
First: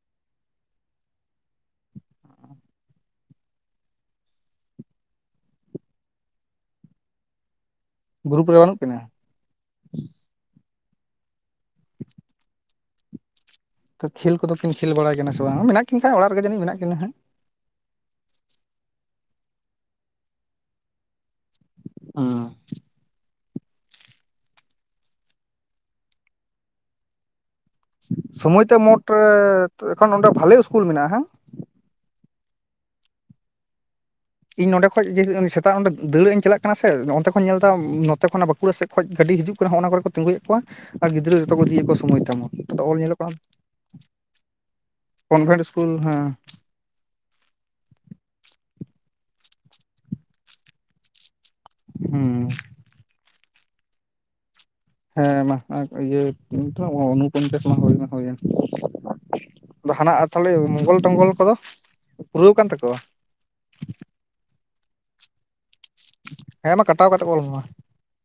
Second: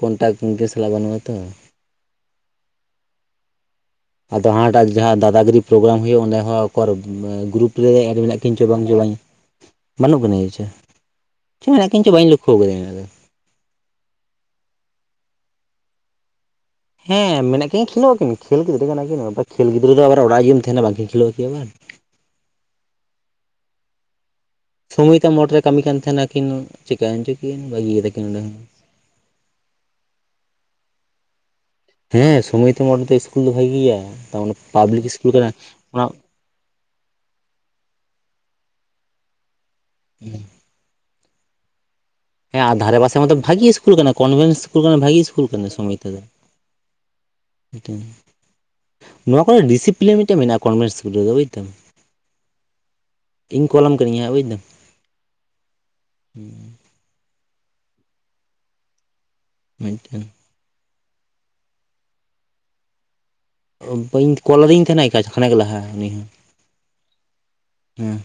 ᱠᱚᱱᱴᱟᱠ ᱜᱮ ᱥᱟᱞᱟᱜ ᱵᱟᱹᱱᱩᱜ-ᱟ ᱛᱚ ᱟᱫᱚ ᱦᱟ ᱴᱟᱜ ᱡᱟᱦᱟᱸ ᱫᱟᱫᱟᱜᱤᱨᱤ ᱯᱨᱳᱜᱨᱟᱢ ᱦᱩᱭᱩᱜ-ᱟ ᱚᱸᱰᱮ ᱦᱚᱸ ᱚᱠᱟᱨ ᱜᱨᱩᱯ ᱨᱮ ᱮᱰ ᱢᱮᱱᱟᱜ ᱜᱨᱩᱯ ᱨᱮ ᱠᱤᱱ ᱪᱚ ᱵᱟᱹᱱᱩᱜ ᱵᱟᱝ ᱪᱚ ᱠᱤᱱᱟ ᱵᱟᱝ ᱵᱟᱹᱱᱩᱜ ᱠᱤᱱᱟ ᱟᱪᱮ ᱪᱮᱫ ᱢᱮᱱᱟᱠᱤᱱᱟ ᱪᱚᱝ ᱵᱟᱹᱧ ᱞᱚᱠᱷᱚ ᱠᱟᱫᱟᱧ ᱚᱱᱟᱫᱚ ᱛᱚ ᱠᱷᱮᱞᱫᱚ ᱠᱤᱱ ᱠᱷᱮᱞ ᱵᱟᱲᱟᱭ ᱠᱟᱱᱟ ᱥᱮ ᱵᱟᱝ ᱢᱮᱱᱟᱜ ᱠᱤᱱ ᱠᱷᱟᱱ ᱚᱲᱟᱜ ᱨᱮ ᱡᱟᱹᱱᱤᱡ ᱢᱮᱱᱟᱜ ᱠᱤᱱᱟ ᱦᱟᱸᱜ ᱦᱮᱸ ᱢᱮᱱᱟᱜ ᱠᱤᱱᱟ ᱠᱷᱮᱞᱳᱜ ᱟᱠᱤᱱ ᱠᱷᱮᱞ ᱜᱤᱫᱽᱨᱟᱹ ᱠᱟᱱᱟ ᱠᱤᱱ ᱟᱵᱟᱨ ᱠᱷᱮᱞ ᱜᱤᱫᱽᱨᱟᱹ ᱫᱚ ᱵᱟᱨ ᱚᱲᱟᱜ ᱨᱮ ᱡᱩᱫᱤᱢ ᱛᱟᱦᱮᱱᱟ ᱵᱟᱝᱠᱤᱱ ᱠᱷᱮᱞᱳᱜ ᱟᱠᱤᱱ ᱟᱵᱟᱨ ᱦᱟᱸ ᱥᱚᱢᱚᱭ ᱛᱟ ᱢᱳᱴ ᱨᱮ ᱠᱟᱹᱢᱤ ᱠᱟᱱ ᱛᱟᱦᱮᱱᱟ ᱠᱤᱱ ᱪᱤᱠᱟᱹᱭᱮᱱ ᱪᱚ ᱠᱤᱱ ᱠᱤ ᱵᱟᱹᱜᱤ ᱠᱮᱫᱟ ᱠᱤᱱ ᱚᱸᱰᱮ ᱦᱚᱸ ᱥᱚᱢᱚᱭ ᱛᱮ ᱢᱳᱴ ᱮᱠᱷᱚᱱ ᱚᱸᱰᱮ ᱵᱷᱟᱞᱮ ᱤᱥᱠᱩᱞ ᱢᱮᱱᱟᱜ-ᱟ᱾ ᱦᱮᱸ ᱥᱳᱢᱚᱭ ᱛᱮ ᱢᱚᱴ ᱫᱚ ᱤᱥᱠᱩᱞ ᱫᱚ ᱵᱷᱟᱜᱮ ᱜᱮᱭᱟ ᱤᱧ ᱱᱚᱸᱰᱮ ᱠᱷᱚᱡ ᱡᱮ ᱥᱮᱛᱟᱜ ᱚᱸᱰᱮ ᱫᱟᱹᱲ ᱤᱧ ᱪᱟᱞᱟᱜ ᱠᱟᱱᱟ ᱠᱟᱱᱟ ᱥᱮ ᱚᱱᱛᱮ ᱠᱷᱚᱱ ᱤᱧ ᱧᱮᱞ ᱮᱫᱟ ᱱᱚᱛᱮ ᱠᱷᱚᱱᱟᱜ ᱵᱟᱸᱠᱩᱲᱟ ᱥᱮᱫ ᱠᱷᱚᱱᱟᱜ ᱜᱟᱹᱰᱤ ᱦᱤᱡᱩᱜ ᱠᱟᱱᱟ ᱱᱚᱜᱼ ᱚᱱᱟ ᱠᱚᱨᱮ ᱠᱚ ᱛᱤᱜᱩᱭᱮᱫ ᱠᱚᱣᱟ ᱟᱨ ᱜᱤᱫᱽᱨᱟᱹ ᱡᱚᱛᱚ ᱠᱚ ᱤᱫᱤᱭᱟᱹ ᱠᱚ ᱥᱚᱢᱚᱭ ᱦᱮᱸ ᱟᱨ ᱫᱷᱟᱨᱮ ᱯᱟᱥᱮ ᱧᱮᱞᱚᱜ ᱠᱟᱱᱟ ᱢᱟᱛᱚ ᱵᱷᱟᱜᱤ ᱤᱥᱠᱩᱞ ᱠᱟᱱᱟ ᱠᱚᱱᱵᱷᱮᱱᱴ ᱤᱥᱠᱩᱞ ᱠᱟᱱᱟ ᱵᱷᱟᱜᱤ ᱤᱥᱠᱩᱞ ᱠᱚᱱᱵᱷᱮᱱᱴ ᱠᱟᱱᱟ ᱮᱥᱠᱩᱞ ᱦᱮᱸ [inaudible] ᱢᱤᱫᱴᱤᱡ ᱱᱚᱣᱟ ᱠᱚᱨᱮ ᱰᱤᱥᱤᱯᱞᱤᱱ ᱢᱤᱫᱴᱮᱱ ᱢᱮᱱᱟᱜ-ᱟ ᱠᱚᱱᱵᱷᱮᱱᱴ ᱤᱥᱠᱩᱞ ᱨᱮᱫᱚ ᱵᱩᱡ ᱫᱟᱢ ᱦᱩᱸ᱾ ᱤᱧ ᱠᱚᱞᱟᱢ ᱠᱟᱱᱤᱧ ᱦᱟᱜ ᱵᱩᱡᱽ ᱫᱟᱢ ᱦᱮᱸ ᱢᱟ ᱤᱭᱟᱹ ᱚᱱᱩᱯᱚᱱᱪᱟᱥ ᱢᱟ ᱦᱩᱭ ᱢᱟ ᱦᱩᱭᱮᱱ᱾ ᱦᱟᱱᱟ ᱢᱤᱫᱴᱮᱱ ᱛᱟᱦᱚᱞᱮ ᱢᱚᱝᱜᱚᱞ ᱴᱚᱝᱜᱚᱞ ᱠᱚᱫᱚ ᱯᱩᱨᱟᱹᱣ ᱠᱟᱱ ᱛᱟᱠᱚᱣᱟ? ᱵᱟᱹᱧ ᱠᱚᱞ ᱟᱫᱤᱧ ᱛᱟᱦᱮᱱᱟ ᱠᱷᱟᱱᱮᱜ ᱞᱟᱦᱟ᱾ ᱦᱮᱸ ᱢᱟ ᱠᱟᱴᱟᱣ ᱠᱟᱛᱮᱫ ᱠᱚᱞ ᱢᱮ ᱢᱟ ᱦᱩᱸ